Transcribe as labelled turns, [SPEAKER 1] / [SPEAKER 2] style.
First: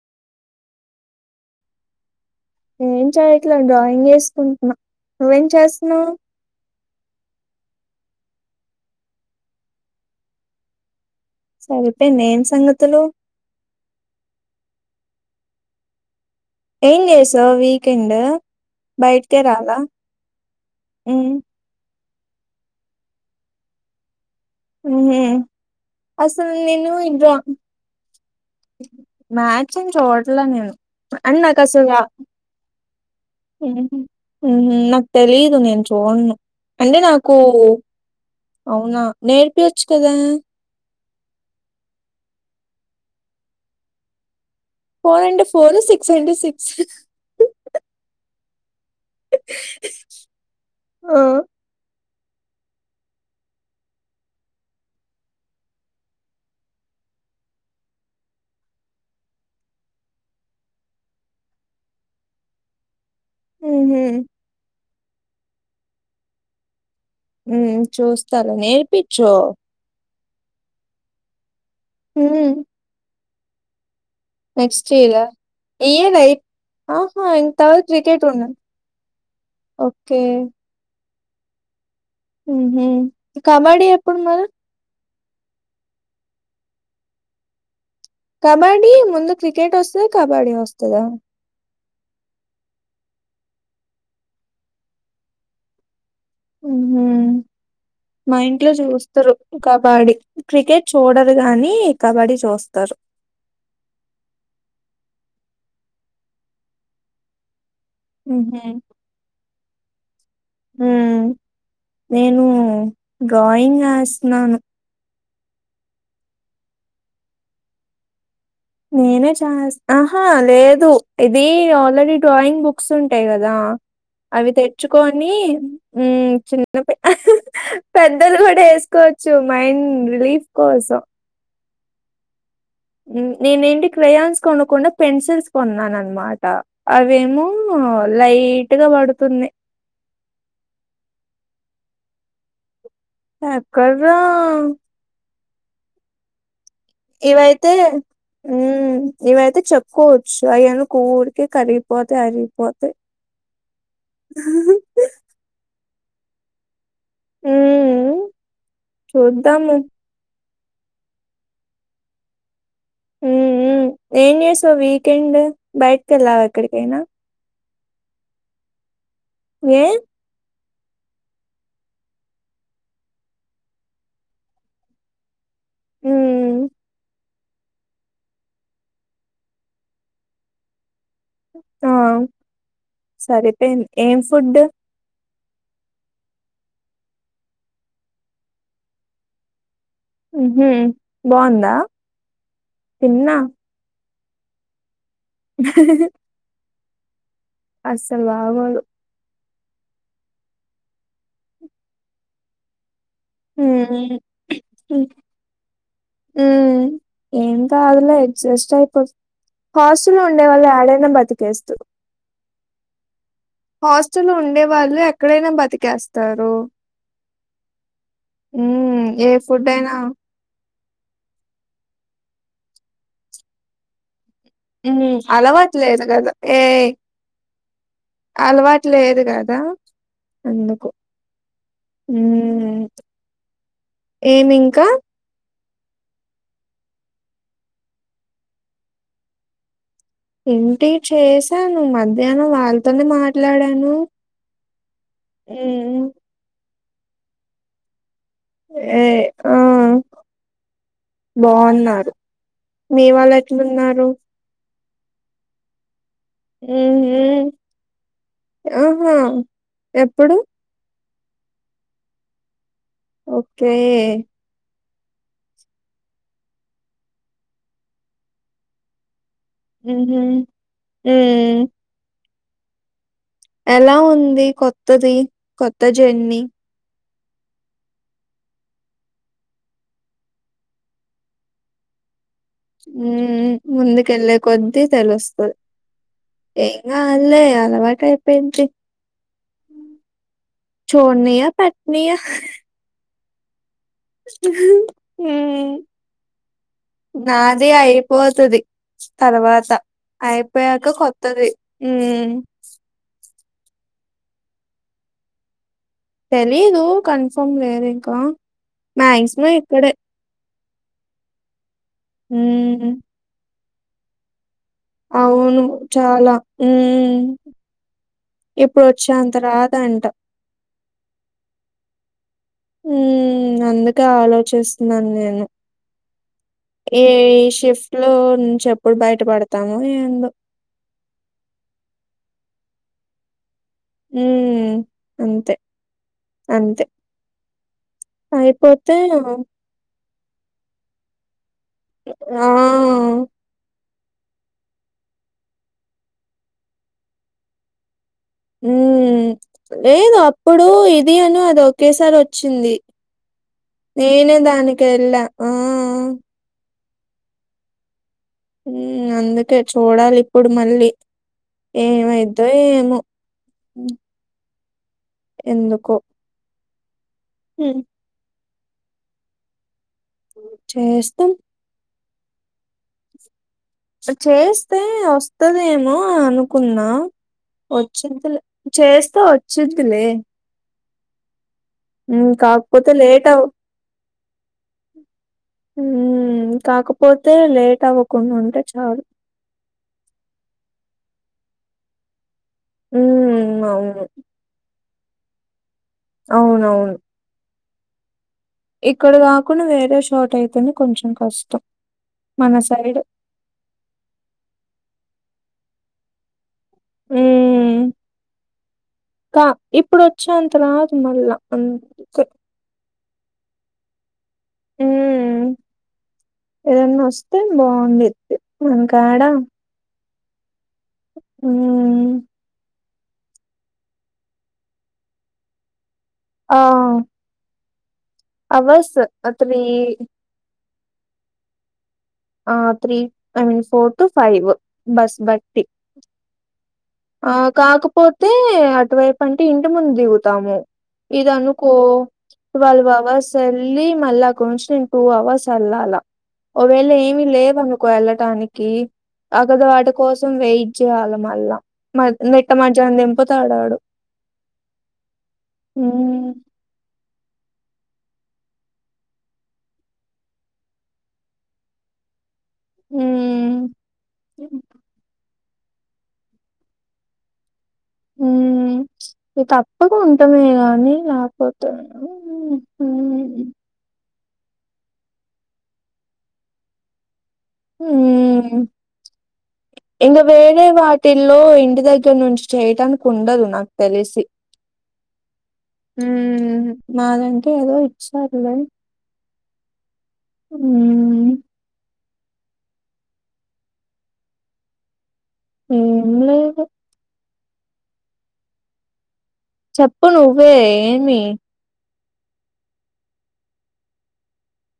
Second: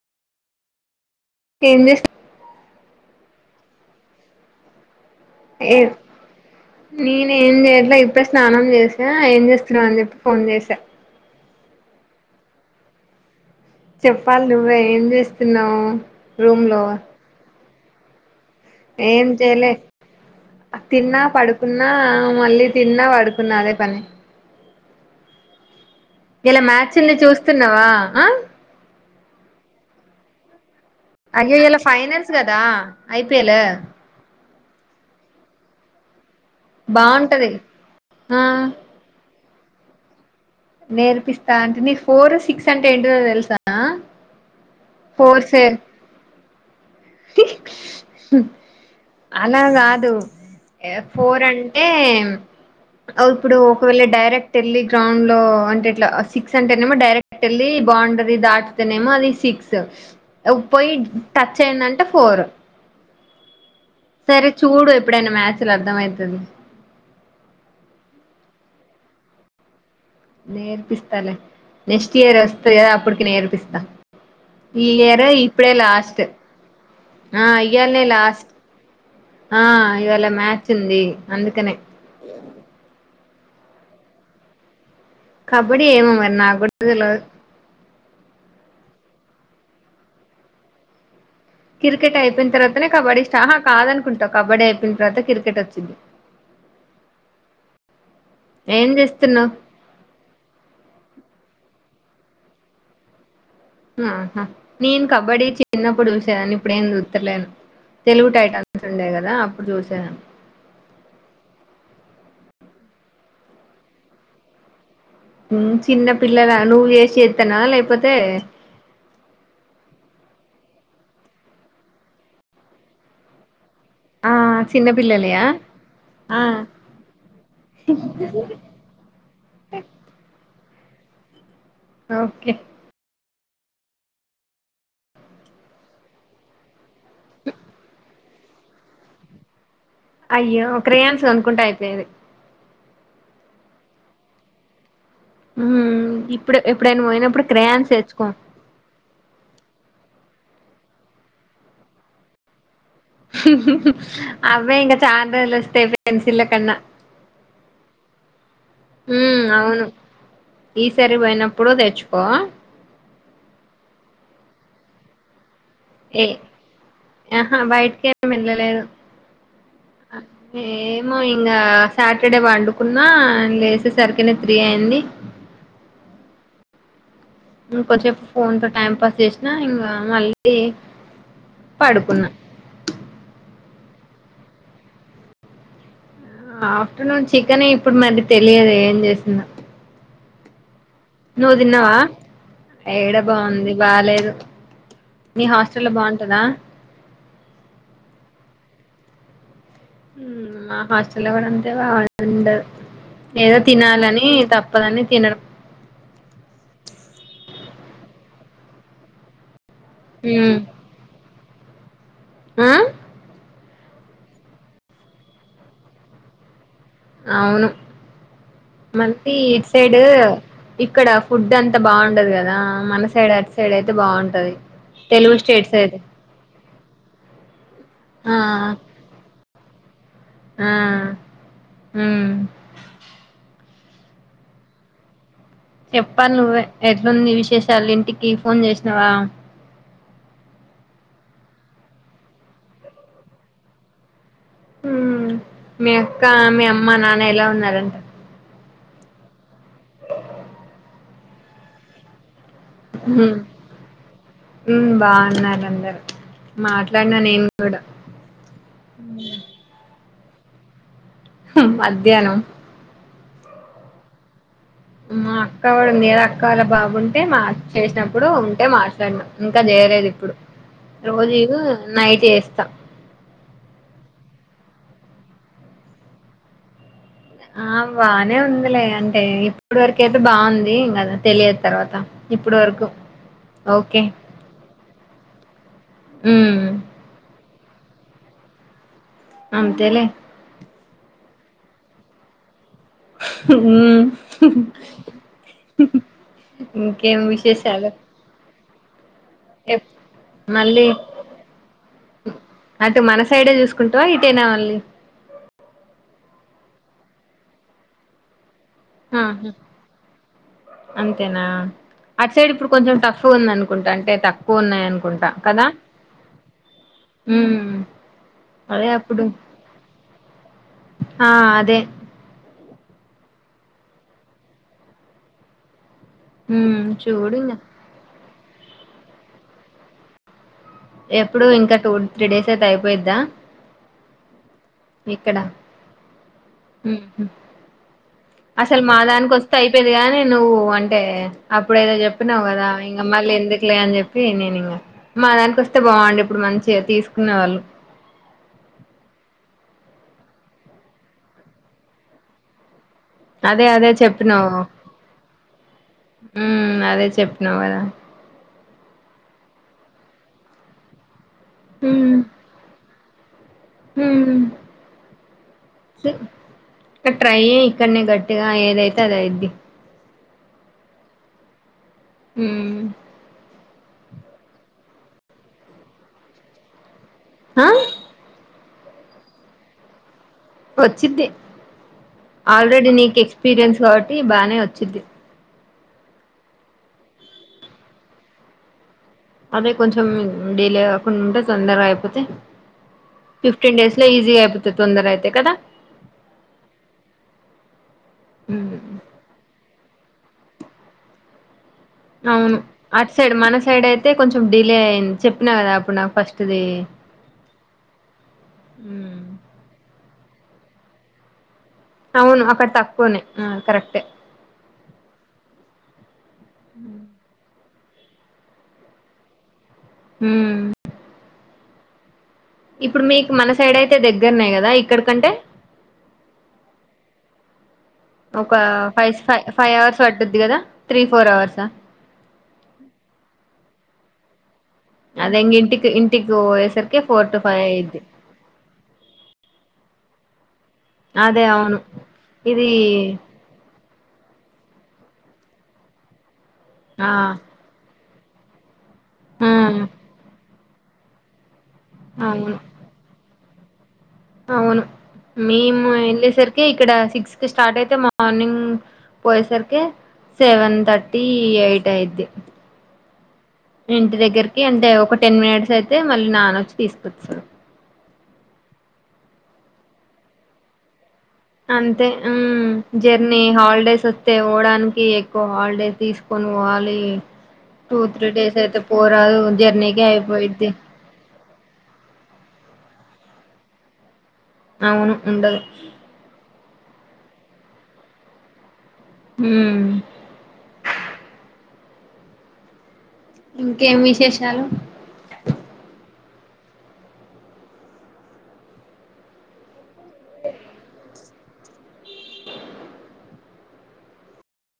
[SPEAKER 1] ఏం చేస్త
[SPEAKER 2] ఏం చేయట్లే డ్రాయింగ్ చేసుకుంటున్నా
[SPEAKER 1] ఏ నేన్ ఏం చేయట్లే ఇప్ ఇప్పే స్నానం చేసా ఏం చేస్తున్నావ్ అని చెప్పి ఫోన్ చేసా
[SPEAKER 2] సరిపోయింది ఏం సంగతులు
[SPEAKER 1] చెప్పాలి నువ్వే ఏం చేస్తున్నావు. రూమ్ లో
[SPEAKER 2] ఎం చేసావ్ వీక్ కేండ్
[SPEAKER 1] ఏం చేయలే తిన్నా
[SPEAKER 2] ఉమ్
[SPEAKER 1] పడుకున్నా మళ్ళీ తిన్నా పడుకున్నా అదే పని
[SPEAKER 2] హ
[SPEAKER 1] ఇలా మ్యాచ్ ఉంది చూస్తున్నావా
[SPEAKER 2] మ్యాచ్ ఏం చూడలే నేను అండ్
[SPEAKER 1] అగే
[SPEAKER 2] నాకు
[SPEAKER 1] ఇయాల
[SPEAKER 2] అసలు రా
[SPEAKER 1] ఫైనాన్స్ కదా ఐపీిఎల్
[SPEAKER 2] హ నాకు తెలీదు నేను చోడను అంటే నాకు
[SPEAKER 1] బాగుంటది ఆ
[SPEAKER 2] అవునా నేర్ పేచ్చు కదా
[SPEAKER 1] నేర్పిస్తా అంటే నీ ఫోర్ సిక్స్ అంటే ఏంటిో తెలుసా
[SPEAKER 2] ఫోర్ అంటేడ్ ఫోర్ సిక్స్ అంటే సిక్స్
[SPEAKER 1] అలా కాదు
[SPEAKER 2] ఆ
[SPEAKER 1] ఫోర్ అంటే ఇప్పుడు ఒకవేళ డైరెక్ట్ వెళ్ళి గ్రౌండ్ లో అంటే ఇట్లా సిక్స్ అంటేనేమో డైరెక్ట్ వెళ్ళి బాండరీ దాటితేనేమో అది సిక్స్ పోయి టచ్ అయందంటే ఫోర్
[SPEAKER 2] ఉహు
[SPEAKER 1] సరే చూడు ఎ ఎప్పుడన్న మ్యాచ్ లు అర్థమయితది
[SPEAKER 2] ఉ చూస్తాలే నేర్పించు
[SPEAKER 1] నేర్పిిస్తా లే నెక్స్ట్ ఇయర్
[SPEAKER 2] ఉమ్
[SPEAKER 1] వస్తది కదా అప్పటికినే పిస్తా ఈ
[SPEAKER 2] నెక్స్ట్ ఇయరా
[SPEAKER 1] ఇయర్ ఇప్పుడే
[SPEAKER 2] ఈ ఇయర్
[SPEAKER 1] లాస్ట్
[SPEAKER 2] అయి ఆహా
[SPEAKER 1] ఆ
[SPEAKER 2] ఇంత వరకు
[SPEAKER 1] ఇవాళ
[SPEAKER 2] క్రికెట్
[SPEAKER 1] లాస్ట్
[SPEAKER 2] ఉన్నది
[SPEAKER 1] ఆ ఇవాళ మ్యాచ్ ఉంది అందుకనే
[SPEAKER 2] హ కబడ్డీ ఎప్పుడు మరి
[SPEAKER 1] కబడ్డి ఏమొ మరి నాకు కూడాతెలువదు
[SPEAKER 2] కబడ్డీ ముందు క్రికెట్ వస్తదా కబడ్డీ వస్తదా
[SPEAKER 1] క్రికెట్ అయిపోయిన తర్వాతనే కబడ్డీ స్టా ఆ కాదనుకుంటావు కబడ్డీ అయిపోయిన తర్వాత క్రికెట్ వచ్చింది
[SPEAKER 2] హు మా ఇంట్లో
[SPEAKER 1] ఏం
[SPEAKER 2] చూస్తారు
[SPEAKER 1] చేస్తున్నావ్
[SPEAKER 2] కబడ్డీ క్రికెట్ చూడరు గానీ కబడ్డీ చూస్తారు
[SPEAKER 1] ఆహా నేను కబడ్డీ చిన్నప్పుడు చూసేదాన్ని ఇప్పుడేంది చూతలేను తెలుగు టైటమ్స్ ఉండేయి కదా అప్పుడు చూసేదాన్ని
[SPEAKER 2] హ నేను డ్రాయింగ్ ఏస్తున్నాను
[SPEAKER 1] హ్మ్ చిన్న పిల్లల నువ్వు చేసి వేత్తనా లేకపోతే
[SPEAKER 2] నేనె ఛాయిస్
[SPEAKER 1] ఆ
[SPEAKER 2] అవి
[SPEAKER 1] చిన్న
[SPEAKER 2] తెచ్చుకొని
[SPEAKER 1] పిల్లలయా
[SPEAKER 2] మ్మ్
[SPEAKER 1] ఆ
[SPEAKER 2] చిన్ పె పెద్దది కూడా వేసుకోవచ్చు మైండ్ రిలీఫ్ కోసం
[SPEAKER 1] ఓకే
[SPEAKER 2] న్ నేన్నేంటి క్రయాన్స్ కొనకుండా పెన్సిల్స్ కొన్నాను అనమాట అవేమో లైట్గా పడుతున్నాయి
[SPEAKER 1] అయ్యో క్రాయన్స్ గనుకుంటే అయైపోయేది
[SPEAKER 2] ఎక్కడ్రా
[SPEAKER 1] హ్మ్ ఇప్
[SPEAKER 2] ఇవైతే మ్మ్ ఇవైతే చోప్ కూర్చో అది ఎందుకు ఊరికే కరిగిపోతే అరిగిపో
[SPEAKER 1] అవే ఇంకా చాన్ రోజుల్ వస్తాయ్ యే పెన్సిల కన్న
[SPEAKER 2] హ్మ్.
[SPEAKER 1] మ్
[SPEAKER 2] చూద్దాము.
[SPEAKER 1] అవును ఈసారి పోయినప్పుడు తెచ్చుకో
[SPEAKER 2] హ్మ్ హ్మ్ ఏం చేస్తావ్ వీకెండ్ బయట్కెళ్ళావా ఎక్కడికైనా
[SPEAKER 1] హా బైట్కేం వెళ్ళలేదు
[SPEAKER 2] ఏ
[SPEAKER 1] ఏమో ఇంకా సాటర్డే వండుకున్నా లేసే సరికినే త్రీ అయింది
[SPEAKER 2] హ్మ్.
[SPEAKER 1] ఇంకోద్సేపు ఫోన్ తో టైం పాస్ చేసినా ఇంకా మళ్ళీ
[SPEAKER 2] ఆ
[SPEAKER 1] పడుకున్నా
[SPEAKER 2] సరిపోయింది ఏం ఫుడు
[SPEAKER 1] ఆఫ్టర్నూన్ చికెన్ ఇప్పుడు మరి తెలియదు ఏం జేసిందా
[SPEAKER 2] ఉహు
[SPEAKER 1] నువ్వు
[SPEAKER 2] బాగుందా
[SPEAKER 1] తిన్నావా
[SPEAKER 2] తిన్నా
[SPEAKER 1] నీ హాస్టల్ లో బాగుంటదా
[SPEAKER 2] అసల్ బాగోదు
[SPEAKER 1] హ్మ్ మా హోస్టల్ కూడా అంతే బాగుండదు ఏదో
[SPEAKER 2] ఉమ్
[SPEAKER 1] తినాలని తప్పదని తినడం
[SPEAKER 2] పార్లేదు డ్జస్ట్ అయైపోత్ హాస్టల్ లో ఉండే
[SPEAKER 1] తినడం
[SPEAKER 2] వాళ్ళు ఏడైనా బతిక్ చేస్తూ
[SPEAKER 1] ఆ
[SPEAKER 2] హాస్టల్ ఉండే వాళ్ళు ఎక్కడైనా బతికేస్తారు
[SPEAKER 1] అవును
[SPEAKER 2] ఉమ్ ఏ
[SPEAKER 1] మళ్ళీ ఇట్
[SPEAKER 2] ఫుడ్ అయినా
[SPEAKER 1] సైడు ఇక్కడ ఫుడ్ అంతా బాగుండదు కదా, మన సైడ్ అటు సైడ్ అయితే బాగుంట
[SPEAKER 2] మ్మ్ అలవాటు లేదు కదా ఏయ్
[SPEAKER 1] ఆ
[SPEAKER 2] అలవాటు లేదు కదా
[SPEAKER 1] ఆ
[SPEAKER 2] అందుకు
[SPEAKER 1] ఉమ్
[SPEAKER 2] మ్మ్ ఏమింకా
[SPEAKER 1] చెప్పాలి నువ్వే ఎట్లుంది విశేషాలు ఇంటికి ఫోన్ చేసినవా?
[SPEAKER 2] ఇంటి చేశాను మధ్యాహ్నం వాళ్ళ్తోనే మాట్లాడాను.
[SPEAKER 1] మ్మ్ మీ
[SPEAKER 2] ఉమ్
[SPEAKER 1] అక్క, మీ అ మ్మ నాన్న ఎలా ఉన్నరంట?
[SPEAKER 2] ఏ ఆ బాగున్నారు. మీ వాళ్ళు ఎట్లున్నారు?
[SPEAKER 1] మ్మ్ బాగున్నారందరు
[SPEAKER 2] మ్మ్ హు ఆ హా ఎ ప్పుడు
[SPEAKER 1] మధ్యాహ్నం
[SPEAKER 2] ఓకే
[SPEAKER 1] మా అక్క కూడా ఉంది కదా అక్క వాళ్ళ బాబుంటే మా చేసినప్పుడు ఉంటే మాట్లాడిన. ఇంకా చేయలేదు
[SPEAKER 2] ఉహు
[SPEAKER 1] ఇప్పుడు రోజు
[SPEAKER 2] ఉమ్
[SPEAKER 1] నైట్ చేస్ త
[SPEAKER 2] ఎలా ఉంది కొత్తది కొత్త జర్నీ?
[SPEAKER 1] ఆ బానే ఉందిలే అంటే ఇప్పడి వరకు అయితే బాగుంది తెలియదు తర్వాత. ఇప్పుడు వరకు
[SPEAKER 2] మ్మూ
[SPEAKER 1] ఓకే
[SPEAKER 2] ముందుకెళ్లే కొద్ది తెలుస్తది
[SPEAKER 1] ఉమ్
[SPEAKER 2] ఏం కాదులే అలవాటు అయిపోయిద్ది
[SPEAKER 1] అంతేలే
[SPEAKER 2] చోడ్నీయా పెట్ట్నీయా
[SPEAKER 1] హ
[SPEAKER 2] హ్మూ
[SPEAKER 1] ఇంకేం
[SPEAKER 2] నాది
[SPEAKER 1] విశేషాలు
[SPEAKER 2] అయిపోతది తర్వాత
[SPEAKER 1] ఎప్ మళ్ళీ
[SPEAKER 2] అయిపోయాక కొత్తది మ్మ్
[SPEAKER 1] అటు మన సైడే చూసుకుంటావా ఇటేనా ఓన్లీ
[SPEAKER 2] తెలీదు కన్ఫర్మ్ లేదు ఇంకా
[SPEAKER 1] ఆహా
[SPEAKER 2] మాక్సిమం ఇక్కడే
[SPEAKER 1] అంతేనా అటు సైడ్ ఇప్పుడు
[SPEAKER 2] హ్మ్.
[SPEAKER 1] కొంచెం టఫ్ ఉందను కుంట అంటే తక్
[SPEAKER 2] అవును చాలా మ్మ్
[SPEAKER 1] ఉమ్
[SPEAKER 2] ఇప్పుడు
[SPEAKER 1] అదే అప్పుడు
[SPEAKER 2] వచ్చేంత రాదంట
[SPEAKER 1] ఆ అదే
[SPEAKER 2] మ్మూ అందుకే ఆలోచిస్తున్నాను నేను
[SPEAKER 1] ఉమ్
[SPEAKER 2] ఏ
[SPEAKER 1] చూడు ఇంగ
[SPEAKER 2] షిఫ్ట్ లో చెప్పుడు బయటపడతాము ఏందుో
[SPEAKER 1] ఎప్పుడు ఇంకా టూ త్రీ డేస్ అయితే అయిపోయిద్దా
[SPEAKER 2] హ
[SPEAKER 1] ఇక్కడ అసలు
[SPEAKER 2] అయిపోతే
[SPEAKER 1] మా దానికి వస్తే అయిపోది కాగాని నువ్వు అంటే అప్పుడు ఏదో చెప్పినన్నావు
[SPEAKER 2] ఆ!
[SPEAKER 1] కదా ఇంకమ్మల్లు ఎందుకులే అని చెప్ప ఏ నేను ఇంకా మా దానికిొస్తే బాగుండి ఇప్పుడు మంచిగా తీసుకునే వాళ్ళు
[SPEAKER 2] ఉ లేదు అప్పుడు ఇది అను అది ఒకేసారి వచ్చింది
[SPEAKER 1] అదే అదే
[SPEAKER 2] నేను
[SPEAKER 1] చెప్పినావు
[SPEAKER 2] దానినికి వెళ్ళ ఆ
[SPEAKER 1] ఉమ్ అదే చెప్పినావు కదా
[SPEAKER 2] అందుకే చూడాలి ఇప్పుడు మళ్ళీ ఏమయిదుో ఏము
[SPEAKER 1] హ
[SPEAKER 2] ఎందుకు
[SPEAKER 1] క ట్రాై ఇక్క గట్ అగా ఏదైతుదా ఇది
[SPEAKER 2] చేస్ త
[SPEAKER 1] హ
[SPEAKER 2] చేస్తే వస్తదేమో అనుకున్నా
[SPEAKER 1] ఆ
[SPEAKER 2] వచ్చింత చేస్తా వచ్చిదిలే
[SPEAKER 1] వచ్చద్దే
[SPEAKER 2] కాకపోతే లేట్ అవు
[SPEAKER 1] ఈ బానే వచ్చిద్ది
[SPEAKER 2] హ కాకపోతే లేట్ అవ్వకుండా ఉంటే చాలు
[SPEAKER 1] అదే కొంచెం డడిలే కాకుండా ఉంటే తొందరగా అయిపోతే
[SPEAKER 2] ఉమ్
[SPEAKER 1] ఫిఫ్టీన్ డేస్
[SPEAKER 2] అవును
[SPEAKER 1] న ఈజీయిపోతది సుందర అయితే కదా
[SPEAKER 2] అవునవును ఇక్కడ కాకుండా వేరే షార్ట్ అయితేనే కొంచెం కష్టం
[SPEAKER 1] అవును అటు సైడ్ మన సైడ్ అయితే కొంచెం డిలే అయింది చెప్ నాద అప్పునా ఫస్ట్ త్తద
[SPEAKER 2] ఉమ్ చ్చ అంతలా అదు మళ్ళ
[SPEAKER 1] అవును అక్కడ తక్కువనే ఆ కరెక్ట్
[SPEAKER 2] హూ ఏదన్న వస్తే బాగుంది మనకాడ
[SPEAKER 1] హు
[SPEAKER 2] హూ
[SPEAKER 1] ఇప్పుడు మీకు మన సైడ్ అయితే దగ్గరనే కదా ఇక్కడకంటే
[SPEAKER 2] ఆ
[SPEAKER 1] ఒక
[SPEAKER 2] అవర్స్
[SPEAKER 1] ఫైవ్ ఫైర్
[SPEAKER 2] త్రీ
[SPEAKER 1] ఫైవ్ అవర్స్ పడ్డుద్ది కదా త్రీ ఫోర్ అవర్సా
[SPEAKER 2] ఆ three I means four to five bus
[SPEAKER 1] అదంగ
[SPEAKER 2] బట్టి
[SPEAKER 1] ఇంటికి ఇంటికి పోయేసరికి ఫోర్
[SPEAKER 2] ఆ
[SPEAKER 1] టు ఫైవ్ అయిద్ది
[SPEAKER 2] కాకపోతే అటువైపు అంటే ఇంటి ముందు దిగుతాము
[SPEAKER 1] అదే
[SPEAKER 2] ఇదనుకో
[SPEAKER 1] అవును ఇది
[SPEAKER 2] వాల్వవా సల్లి మల్ల కొసన్ టూ అవర్స్ అల్ అలా ఓవేళ
[SPEAKER 1] ఆ
[SPEAKER 2] ఏమి లేవనుకోలలా టానికి
[SPEAKER 1] ఆ
[SPEAKER 2] అగదువాట కోసం వెేయి చ్చేవాలమలా మ నెట్ట
[SPEAKER 1] అవును
[SPEAKER 2] మ జం ఎంపతి ఆడు ఆడు
[SPEAKER 1] అవును మేము వెళ్ళేసరికి ఇక్కడ సిక్స్ కి స్టార్ట్ అయి అయితే మార్నింగ్ పోయేసరికి సెవెన్ థర్టీ ఎయిట్ అయిద్ది.
[SPEAKER 2] మ్మ్
[SPEAKER 1] ఇంటి దగ్గరకి అంటే ఒక టెన్ మినిట్స్ అయితే మళ్ళీ నాన వచ్చి తీసుకొచ్చారు.
[SPEAKER 2] ఉ ఇ తప్పకు ఉంటమే గాని న
[SPEAKER 1] అంతే హు జెర్నీ హాలిడేస్ వచ్చ అయితే పోవడానికి ఎక్కువ హాలిడే తీసుకొని పోవాలి.
[SPEAKER 2] హు
[SPEAKER 1] టూ త్రీ డేస్ అయితే పోరాదు జర్నీకే
[SPEAKER 2] ఇంకా వేరే
[SPEAKER 1] అయిపోయిద్ది
[SPEAKER 2] వాటిల్లో ఇంటి దగ్గర నుంచి చేయటానికి కుండదు నాకు తెలిసి
[SPEAKER 1] అవును ఉండదు.
[SPEAKER 2] మాదంటె ఏదో ఇచ్చారు లే
[SPEAKER 1] ఉమ్ ఇంకేం విశేషాలు
[SPEAKER 2] ఏం లేదు చెప్పు నువ్వే ఏమి